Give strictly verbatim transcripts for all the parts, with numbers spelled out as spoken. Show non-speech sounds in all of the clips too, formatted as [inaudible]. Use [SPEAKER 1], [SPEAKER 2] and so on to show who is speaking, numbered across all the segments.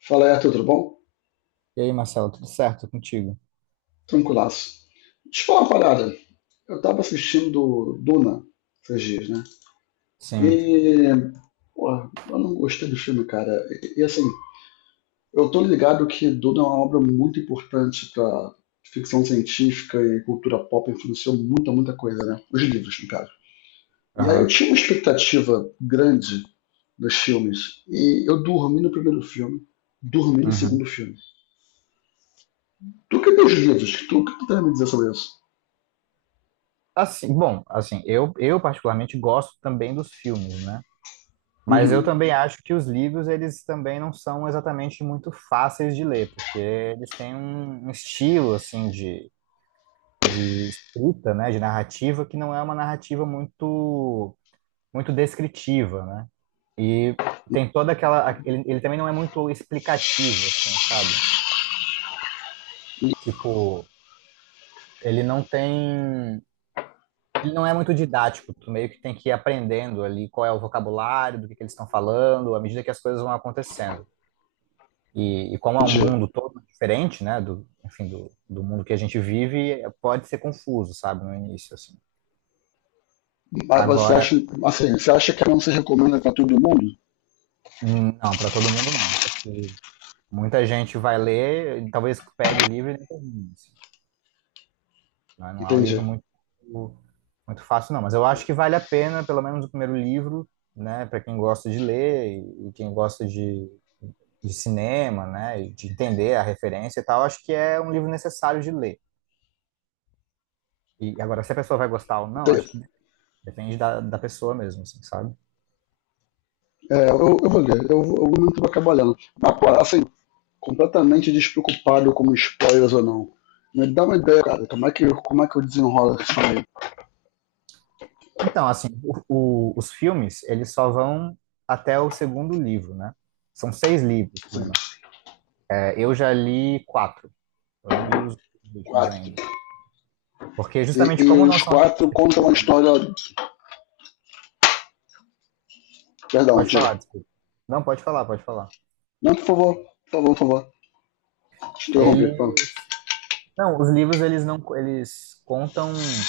[SPEAKER 1] Fala, Arthur, tudo bom?
[SPEAKER 2] E aí, Marcelo, tudo certo contigo?
[SPEAKER 1] Tranquilaço. Deixa eu falar uma parada. Eu tava assistindo Duna esses dias, né?
[SPEAKER 2] Sim.
[SPEAKER 1] E, pô, eu não gostei do filme, cara. E, e, assim, eu tô ligado que Duna é uma obra muito importante pra ficção científica e cultura pop, influenciou muita, muita coisa, né? Os livros, no caso. E aí eu
[SPEAKER 2] Aham.
[SPEAKER 1] tinha uma expectativa grande dos filmes. E eu dormi no primeiro filme, dormi no
[SPEAKER 2] Uhum.
[SPEAKER 1] segundo filme. Tu que tem os livros, tu que tu tem a me dizer sobre isso?
[SPEAKER 2] Assim, bom, assim, eu, eu particularmente gosto também dos filmes, né? Mas eu
[SPEAKER 1] Uhum,
[SPEAKER 2] também acho que os livros, eles também não são exatamente muito fáceis de ler, porque eles têm um, um estilo, assim, de, de escrita, né? De narrativa, que não é uma narrativa muito, muito descritiva, né? E tem toda aquela. Ele, ele também não é muito explicativo, assim, sabe? Tipo, ele não tem. Ele não é muito didático, tu meio que tem que ir aprendendo ali qual é o vocabulário, do que que eles estão falando, à medida que as coisas vão acontecendo. E, e como é um
[SPEAKER 1] entendi.
[SPEAKER 2] mundo todo diferente, né, do, enfim, do, do mundo que a gente vive, é- pode ser confuso, sabe, no início, assim.
[SPEAKER 1] Mas você
[SPEAKER 2] Agora,
[SPEAKER 1] acha, assim, você acha que não se recomenda para todo mundo?
[SPEAKER 2] hum, não, para todo mundo não. Eu acho que muita gente vai ler, e talvez pegue o livro e nem termine, assim, né? Não é um livro
[SPEAKER 1] Entendi.
[SPEAKER 2] muito, muito fácil, não. Mas eu acho que vale a pena, pelo menos o primeiro livro, né, para quem gosta de ler e e quem gosta de de cinema, né, e de entender a referência e tal, acho que é um livro necessário de ler. E agora, se a pessoa vai gostar ou não, acho
[SPEAKER 1] Entendi.
[SPEAKER 2] que depende da, da pessoa mesmo, assim, sabe?
[SPEAKER 1] É, eu, eu vou ler, eu, eu muito vou acabar lendo. Mas, pô, assim, completamente despreocupado com spoilers ou não. Me dá uma ideia, cara, como é que, como é que eu desenrolo isso aí?
[SPEAKER 2] Então, assim, o- o- os filmes, eles só vão até o segundo livro, né? São seis livros,
[SPEAKER 1] Assim,
[SPEAKER 2] Bruna. É, eu já li quatro, eu não li os últimos
[SPEAKER 1] quatro.
[SPEAKER 2] ainda. Porque
[SPEAKER 1] E,
[SPEAKER 2] justamente
[SPEAKER 1] e
[SPEAKER 2] como não
[SPEAKER 1] os
[SPEAKER 2] são livros
[SPEAKER 1] quatro
[SPEAKER 2] que
[SPEAKER 1] contam uma
[SPEAKER 2] fluem, né?
[SPEAKER 1] história. Perdão,
[SPEAKER 2] Pode falar,
[SPEAKER 1] diga.
[SPEAKER 2] desculpa. Não, pode falar, pode falar.
[SPEAKER 1] Não, por favor, por favor, por favor. Te interrompi,
[SPEAKER 2] Ele,
[SPEAKER 1] fala.
[SPEAKER 2] não, os livros, eles não, eles contam.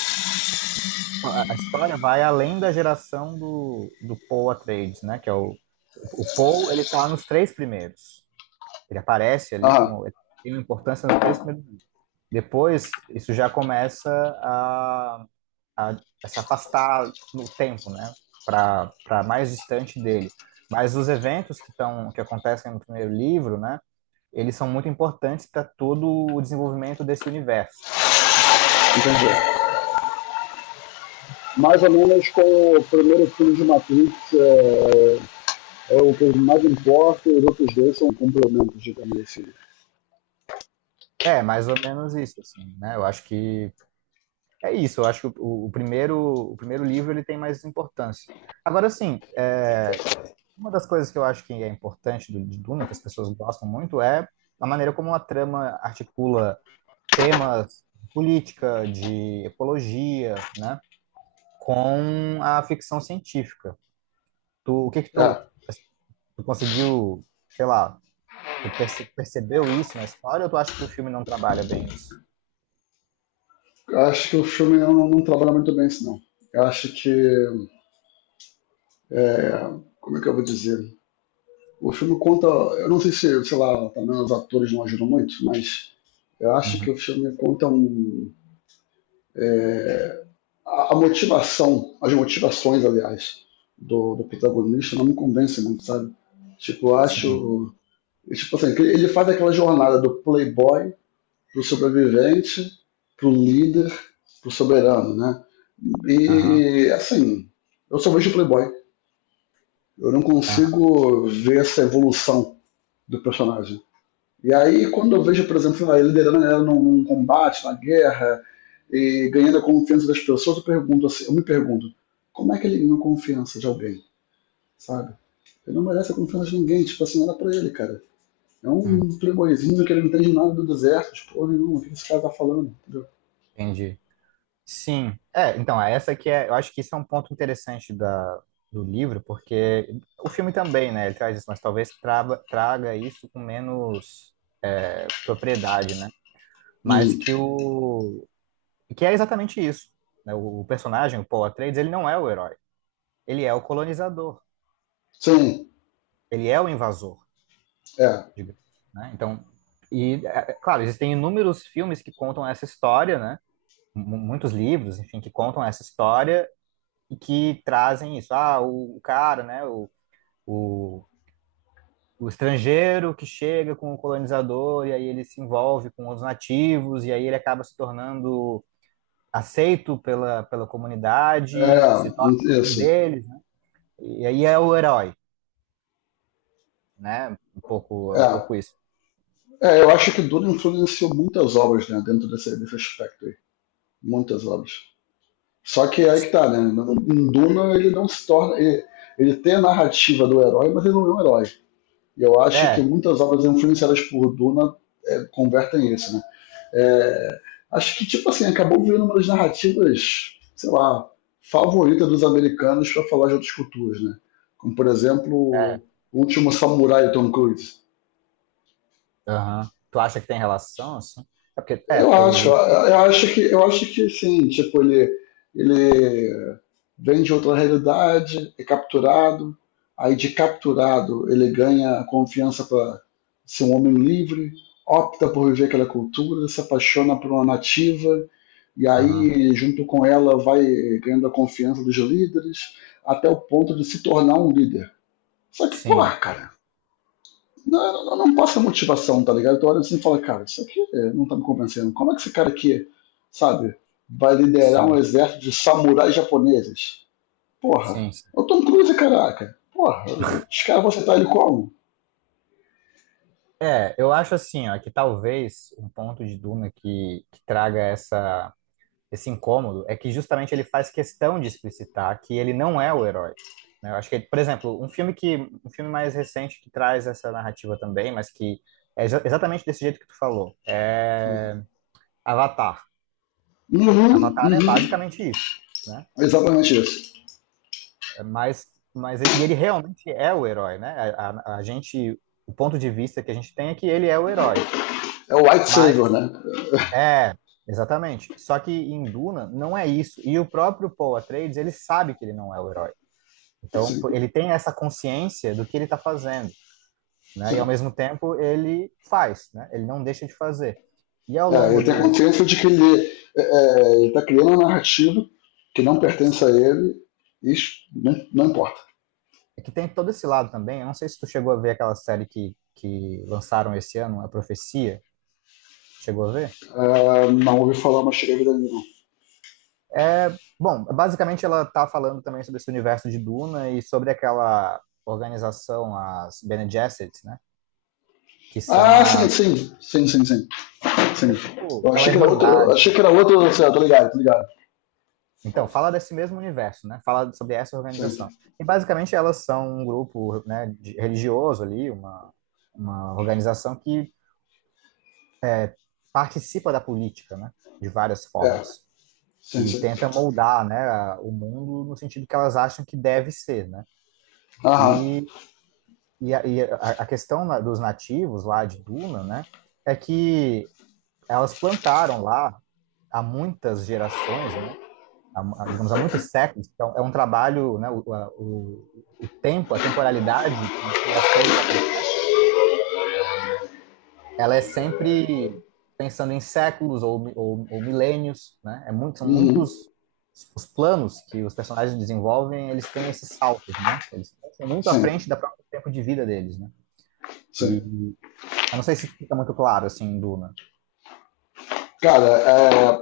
[SPEAKER 2] A a história vai além da geração do, do Paul Atreides, né? Que é o, o Paul, ele tá nos três primeiros. Ele aparece ali
[SPEAKER 1] Ah,
[SPEAKER 2] como ele tem uma importância nos três primeiros livros. Depois, isso já começa a, a- a se afastar no tempo, né? Para para mais distante dele. Mas os eventos que estão que acontecem no primeiro livro, né? Eles são muito importantes para todo o desenvolvimento desse universo.
[SPEAKER 1] entendi. Mais ou menos com o primeiro filme de Matrix, é, é o que eu mais importa, e os outros dois são complementos, digamos assim.
[SPEAKER 2] É, mais ou menos isso, assim, né? Eu acho que é isso, eu acho que o, o primeiro, o primeiro livro ele tem mais importância. Agora, assim, é, uma das coisas que eu acho que é importante do, de Duna, que as pessoas gostam muito, é a maneira como a trama articula temas de política, de ecologia, né, com a ficção científica. Tu, o que que tu,
[SPEAKER 1] É,
[SPEAKER 2] tu conseguiu, sei lá, tu perce- percebeu isso na história ou tu acha que o filme não trabalha bem isso?
[SPEAKER 1] eu acho que o filme não, não trabalha muito bem isso, não. Eu acho que. É, Como é que eu vou dizer? O filme conta. Eu não sei se, sei lá, também os atores não ajudam muito, mas eu acho
[SPEAKER 2] Uhum.
[SPEAKER 1] que o filme conta um, a, a motivação, as motivações, aliás, do, do protagonista não me convence muito, sabe? Tipo, eu
[SPEAKER 2] Sim,
[SPEAKER 1] acho. Tipo assim, ele faz aquela jornada do playboy para o sobrevivente, para o líder, para o soberano, né?
[SPEAKER 2] aham,
[SPEAKER 1] E, assim, eu só vejo o Playboy. Eu não
[SPEAKER 2] aham,
[SPEAKER 1] consigo ver essa evolução do personagem. E aí, quando eu vejo, por exemplo, ele liderando a galera num combate, na guerra, e ganhando a confiança das pessoas, eu pergunto assim, eu me pergunto, como é que ele ganha confiança de alguém, sabe? Ele não merece a confiança de ninguém, tipo assim, nada pra ele, cara. É
[SPEAKER 2] hum,
[SPEAKER 1] um playboyzinho que ele não entende nada do deserto, tipo, porra nenhuma, o que esse cara tá falando, entendeu?
[SPEAKER 2] entendi. Sim, é, então, é essa que é, eu acho que isso é um ponto interessante da, do livro, porque o filme também, né, ele traz isso, mas talvez traba, traga isso com menos é, propriedade, né, mas
[SPEAKER 1] Uhum.
[SPEAKER 2] que o, que é exatamente isso, né, o personagem, o Paul Atreides, ele não é o herói, ele é o colonizador,
[SPEAKER 1] Sim,
[SPEAKER 2] ele é o invasor,
[SPEAKER 1] é.
[SPEAKER 2] digamos, né, então, e, é, é claro, existem inúmeros filmes que contam essa história, né, mu- muitos livros, enfim, que contam essa história, e que trazem isso. Ah, o, o cara, né? O, o, o estrangeiro que chega com o colonizador e aí ele se envolve com os nativos e aí ele acaba se tornando aceito pela, pela comunidade, se torna
[SPEAKER 1] É,
[SPEAKER 2] um
[SPEAKER 1] isso.
[SPEAKER 2] deles, né? E aí é o herói, né? Um pouco, é um
[SPEAKER 1] É.
[SPEAKER 2] pouco isso.
[SPEAKER 1] É, eu acho que Duna influenciou muitas obras, né, dentro desse, desse aspecto aí. Muitas obras. Só que é aí que tá, né? Em Duna ele não se torna. Ele, ele tem a narrativa do herói, mas ele não é um herói. E eu acho que
[SPEAKER 2] É,
[SPEAKER 1] muitas obras influenciadas por Duna é, convertem isso, né? É, acho que, tipo assim, acabou virando uma das narrativas, sei lá, favorita dos americanos para falar de outras culturas, né? Como, por exemplo,
[SPEAKER 2] é.
[SPEAKER 1] O Último Samurai, Tom Cruise.
[SPEAKER 2] Aham. Tu acha que tem relação, assim? É porque, é,
[SPEAKER 1] Eu
[SPEAKER 2] porque
[SPEAKER 1] acho,
[SPEAKER 2] o...
[SPEAKER 1] eu acho que, eu acho que sim, tipo, ele, ele vem de outra realidade, é capturado, aí de capturado ele ganha a confiança para ser um homem livre, opta por viver aquela cultura, se apaixona por uma nativa, e
[SPEAKER 2] Aham.
[SPEAKER 1] aí, junto com ela, vai ganhando a confiança dos líderes, até o ponto de se tornar um líder. Só que,
[SPEAKER 2] Sim,
[SPEAKER 1] porra, cara, não, não, não passa motivação, tá ligado? Tu olha assim e fala, cara, isso aqui é, não tá me convencendo. Como é que esse cara aqui, sabe, vai liderar um
[SPEAKER 2] sim,
[SPEAKER 1] exército de samurais japoneses? Porra,
[SPEAKER 2] sim, sim.
[SPEAKER 1] é o Tom Cruise, caraca. Porra, os caras vão aceitar ele como?
[SPEAKER 2] É, eu acho assim, ó, que talvez um ponto de Duna que, que traga essa, esse incômodo é que justamente ele faz questão de explicitar que ele não é o herói. Né? Eu acho que, por exemplo, um filme que, um filme mais recente que traz essa narrativa também, mas que é exa- exatamente desse jeito que tu falou, é Avatar.
[SPEAKER 1] Uhum,
[SPEAKER 2] Avatar é
[SPEAKER 1] uhum.
[SPEAKER 2] basicamente isso, né?
[SPEAKER 1] Exatamente isso.
[SPEAKER 2] É. Mas, mas e ele realmente é o herói, né? A, a, a gente, o ponto de vista que a gente tem é que ele é o herói.
[SPEAKER 1] É o White Savior,
[SPEAKER 2] mas
[SPEAKER 1] né?
[SPEAKER 2] É, exatamente. Só que em Duna não é isso. E o próprio Paul Atreides, ele sabe que ele não é o herói. Então, pô,
[SPEAKER 1] Sim,
[SPEAKER 2] ele tem essa consciência do que ele está fazendo, né? E ao
[SPEAKER 1] sim.
[SPEAKER 2] mesmo tempo ele faz, né? Ele não deixa de fazer. E ao
[SPEAKER 1] É,
[SPEAKER 2] longo
[SPEAKER 1] ele tem a
[SPEAKER 2] do,
[SPEAKER 1] consciência de que ele, é, é, ele tá criando uma narrativa que não pertence a
[SPEAKER 2] assim,
[SPEAKER 1] ele, isso né, não importa.
[SPEAKER 2] é que tem todo esse lado também. Eu não sei se tu chegou a ver aquela série que que lançaram esse ano, A Profecia. Chegou a ver?
[SPEAKER 1] É, não ouvi falar, mas cheguei a vida nenhuma.
[SPEAKER 2] É, bom, basicamente ela tá falando também sobre esse universo de Duna e sobre aquela organização, as Bene Gesserit, né? Que são
[SPEAKER 1] Ah, sim,
[SPEAKER 2] as,
[SPEAKER 1] sim. Sim, sim, sim. Sim.
[SPEAKER 2] é, tipo,
[SPEAKER 1] Eu
[SPEAKER 2] aquela
[SPEAKER 1] achei que era outro. Eu achei
[SPEAKER 2] Irmandade.
[SPEAKER 1] que era outro. Sei, lá, tô ligado, tô ligado.
[SPEAKER 2] Então, fala desse mesmo universo, né? Fala sobre essa
[SPEAKER 1] Sim.
[SPEAKER 2] organização. E basicamente elas são um grupo, né, de- religioso ali, uma, uma organização que participa da política, né? De várias
[SPEAKER 1] É.
[SPEAKER 2] formas.
[SPEAKER 1] Sim,
[SPEAKER 2] E
[SPEAKER 1] sim.
[SPEAKER 2] tenta moldar, né, a- o mundo no sentido que elas acham que deve ser, né?
[SPEAKER 1] Aham.
[SPEAKER 2] E, e, a, e a a questão na- dos nativos lá de Duna, né? É que elas plantaram lá há muitas gerações, né? Há, digamos, há muitos séculos. Então, é um trabalho, né, o, a- o, o tempo, a temporalidade em que as coisas acontecem, ela é sempre pensando em séculos ou, ou, ou milênios, né? É muito, são
[SPEAKER 1] Uhum.
[SPEAKER 2] muitos os planos que os personagens desenvolvem, eles têm esses saltos, né? Eles são muito à
[SPEAKER 1] Sim,
[SPEAKER 2] frente do próprio tempo de vida deles, né? E
[SPEAKER 1] sim.
[SPEAKER 2] eu não sei se fica muito claro, assim, em Duna.
[SPEAKER 1] Cara, é,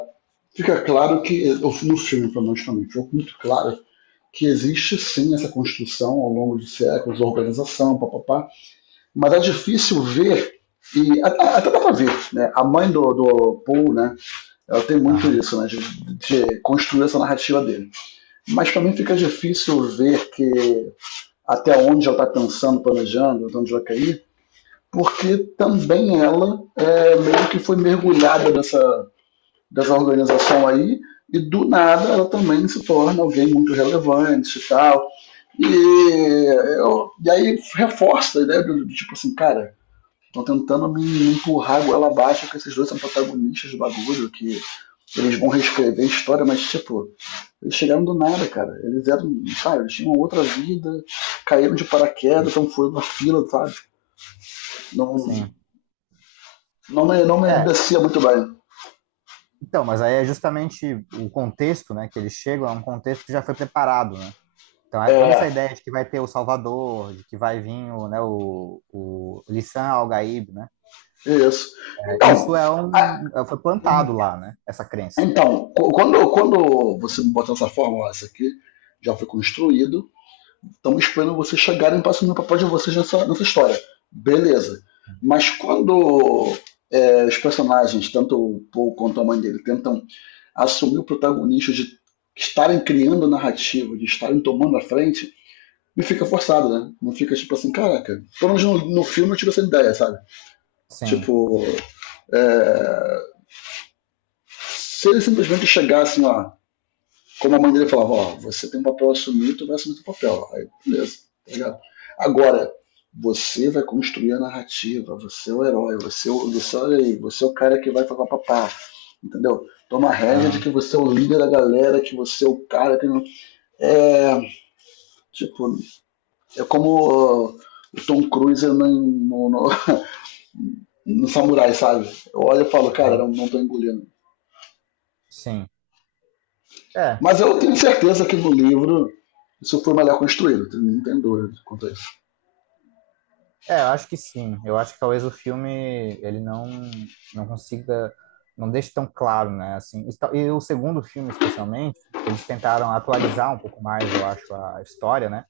[SPEAKER 1] fica claro que, no filme, pelo menos também, ficou muito claro que existe sim essa construção ao longo de séculos, organização, papapá, mas é difícil ver, e até, até dá pra ver, né? A mãe do, do Paul, né? Ela tem muito
[SPEAKER 2] Aham,
[SPEAKER 1] isso, né? De, de construir essa narrativa dele. Mas também fica difícil ver que até onde ela está pensando, planejando, de onde vai cair, porque também ela é, meio que foi mergulhada dessa, dessa organização aí, e do nada ela também se torna alguém muito relevante e tal. E, eu, e aí reforça a ideia do tipo assim, cara, estão tentando me empurrar a goela abaixo, que esses dois são protagonistas do bagulho, que eles vão reescrever a história, mas tipo, eles chegaram do nada, cara. Eles eram, sabe, eles tinham outra vida, caíram de paraquedas, então foram na fila, sabe? Não,
[SPEAKER 2] sim.
[SPEAKER 1] não, me, não me
[SPEAKER 2] É,
[SPEAKER 1] descia muito bem.
[SPEAKER 2] então, mas aí é justamente o contexto, né, que eles chegam, é um contexto que já foi preparado, né? Então, é- toda essa
[SPEAKER 1] É,
[SPEAKER 2] ideia de que vai ter o Salvador, de que vai vir o, né, o, o Lissan Al-Gaib, né?
[SPEAKER 1] isso.
[SPEAKER 2] É.
[SPEAKER 1] Então,
[SPEAKER 2] Isso é
[SPEAKER 1] a-
[SPEAKER 2] um, é, foi plantado lá, né? Essa crença.
[SPEAKER 1] então qu- Quando, quando você me bota dessa forma, ó, isso aqui já foi construído. Estamos esperando vocês chegarem para assumir o papel de vocês nessa, nessa história. Beleza. Mas quando é, os personagens, tanto o Paul quanto a mãe dele, tentam assumir o protagonismo de estarem criando narrativa, de estarem tomando a frente, não fica forçado, né? Não fica tipo assim, caraca. Pelo menos no, no filme eu tive essa ideia, sabe?
[SPEAKER 2] Sim.
[SPEAKER 1] Tipo, é, se ele simplesmente chegar assim, ó, como a mãe dele falava, ó, você tem um papel a assumir, tu vai assumir teu papel. Aí, beleza, tá ligado? Agora, você vai construir a narrativa, você é o herói, você é o, você, olha aí, você é o cara que vai falar papá, entendeu? Toma a regra de
[SPEAKER 2] Aham,
[SPEAKER 1] que você é o líder da galera, que você é o cara que... não- É, tipo, é como Uh, o Tom Cruise no, no, no- [laughs] no Samurai, sabe? Eu olho e falo, cara,
[SPEAKER 2] aham,
[SPEAKER 1] não, não tô engolindo.
[SPEAKER 2] sim. É,
[SPEAKER 1] Mas eu tenho certeza que no livro isso foi melhor construído, não tem dúvida quanto a isso.
[SPEAKER 2] é, eu acho que sim. Eu acho que talvez o filme ele não não consiga, não deixe tão claro, né? Assim, e, tal- e o segundo filme especialmente, eles tentaram atualizar um pouco mais, eu acho, a história, né?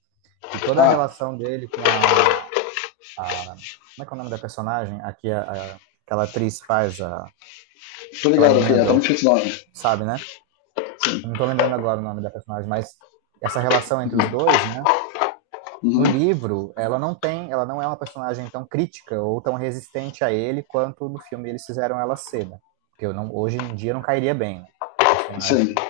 [SPEAKER 2] E toda a
[SPEAKER 1] Ah,
[SPEAKER 2] relação dele com a, Como é que é o nome da personagem? Aqui, a, a- aquela atriz faz, a,
[SPEAKER 1] tô
[SPEAKER 2] aquela
[SPEAKER 1] ligado aqui,
[SPEAKER 2] menina
[SPEAKER 1] tá muito
[SPEAKER 2] do.
[SPEAKER 1] difícil o nome.
[SPEAKER 2] Sabe, né? Eu
[SPEAKER 1] Sim.
[SPEAKER 2] não tô lembrando agora o nome da personagem, mas essa relação entre os dois, né? No
[SPEAKER 1] Uhum,
[SPEAKER 2] livro, ela não tem, ela não é uma personagem tão crítica ou tão resistente a ele quanto no filme eles fizeram ela ser, né? Porque eu não, hoje em dia não cairia bem, né? Uma
[SPEAKER 1] sim.
[SPEAKER 2] personagem.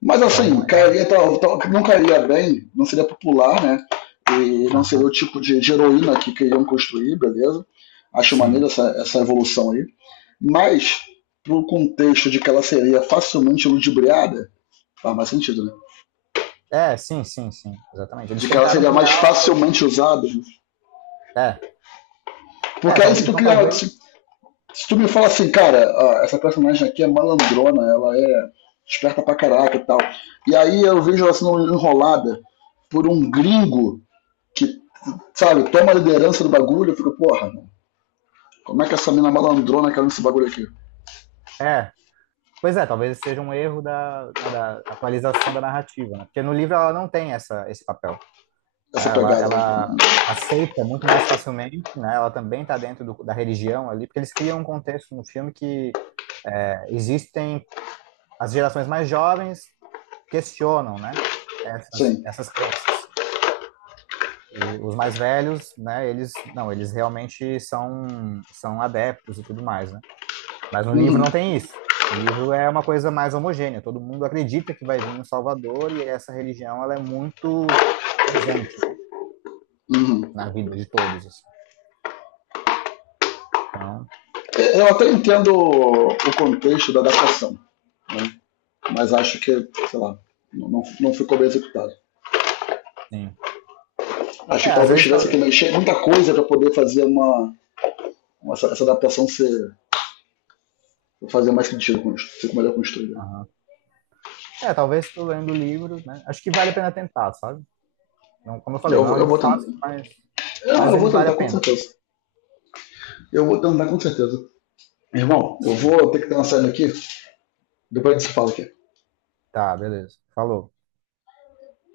[SPEAKER 1] Mas
[SPEAKER 2] Então,
[SPEAKER 1] assim,
[SPEAKER 2] ela.
[SPEAKER 1] cairia, tal- tal- não cairia bem, não seria popular, né? E não seria o
[SPEAKER 2] Aham,
[SPEAKER 1] tipo de, de heroína que queriam construir, beleza? Acho maneiro
[SPEAKER 2] sim.
[SPEAKER 1] essa, essa evolução aí. Mas, pro contexto de que ela seria facilmente ludibriada, faz mais sentido, né?
[SPEAKER 2] É, sim, sim, sim. Exatamente. Eles
[SPEAKER 1] De que ela
[SPEAKER 2] tentaram
[SPEAKER 1] seria
[SPEAKER 2] criar
[SPEAKER 1] mais
[SPEAKER 2] uma coisa.
[SPEAKER 1] facilmente usada, né?
[SPEAKER 2] É, é,
[SPEAKER 1] Porque aí
[SPEAKER 2] tal-
[SPEAKER 1] se tu
[SPEAKER 2] então
[SPEAKER 1] criar,
[SPEAKER 2] talvez.
[SPEAKER 1] se se tu me fala assim, cara, ó, essa personagem aqui é malandrona, ela é esperta pra caraca e tal. E aí eu vejo ela sendo enrolada por um gringo que, sabe, toma a liderança do bagulho, eu fico, porra, mano, como é que essa mina malandrona caiu nesse bagulho aqui?
[SPEAKER 2] É. Pois é, talvez esse seja um erro da, né, da atualização da narrativa, né? Porque no livro ela não tem essa, esse papel.
[SPEAKER 1] Essa
[SPEAKER 2] Né? Ela,
[SPEAKER 1] pegada, né?
[SPEAKER 2] ela aceita muito mais facilmente, né? Ela também está dentro do- da religião ali, porque eles criam um contexto no filme que é, existem as gerações mais jovens questionam, né? Essas,
[SPEAKER 1] Sim.
[SPEAKER 2] essas crenças. E os mais velhos, né? Eles não, eles realmente são são adeptos e tudo mais, né? Mas no livro
[SPEAKER 1] Uhum,
[SPEAKER 2] não tem isso. No livro é uma coisa mais homogênea. Todo mundo acredita que vai vir um Salvador e essa religião ela é muito presente, né,
[SPEAKER 1] uhum.
[SPEAKER 2] na vida de todos, assim. Então,
[SPEAKER 1] É, eu até entendo o o contexto da adaptação, né? Mas acho que, sei lá, não, não- não ficou bem executado.
[SPEAKER 2] sim.
[SPEAKER 1] Acho
[SPEAKER 2] É,
[SPEAKER 1] que
[SPEAKER 2] às
[SPEAKER 1] talvez
[SPEAKER 2] vezes,
[SPEAKER 1] tivesse que
[SPEAKER 2] tal-
[SPEAKER 1] mexer muita coisa para poder fazer uma, uma- essa, essa adaptação ser. Vou fazer mais sentido com isso. Fico melhor construído.
[SPEAKER 2] Aham. É, talvez tu lendo o livro, né? Acho que vale a pena tentar, sabe? Não, como eu falei,
[SPEAKER 1] Eu
[SPEAKER 2] não é um
[SPEAKER 1] vou, eu
[SPEAKER 2] livro
[SPEAKER 1] vou tentar.
[SPEAKER 2] fácil, mas,
[SPEAKER 1] Eu,
[SPEAKER 2] mas
[SPEAKER 1] eu
[SPEAKER 2] ele
[SPEAKER 1] vou
[SPEAKER 2] vale a
[SPEAKER 1] tentar, com
[SPEAKER 2] pena.
[SPEAKER 1] certeza. Eu vou tentar, com certeza. Irmão, eu
[SPEAKER 2] Sim.
[SPEAKER 1] vou ter que dar uma saída aqui. Depois a gente se fala aqui.
[SPEAKER 2] Tá, beleza. Falou.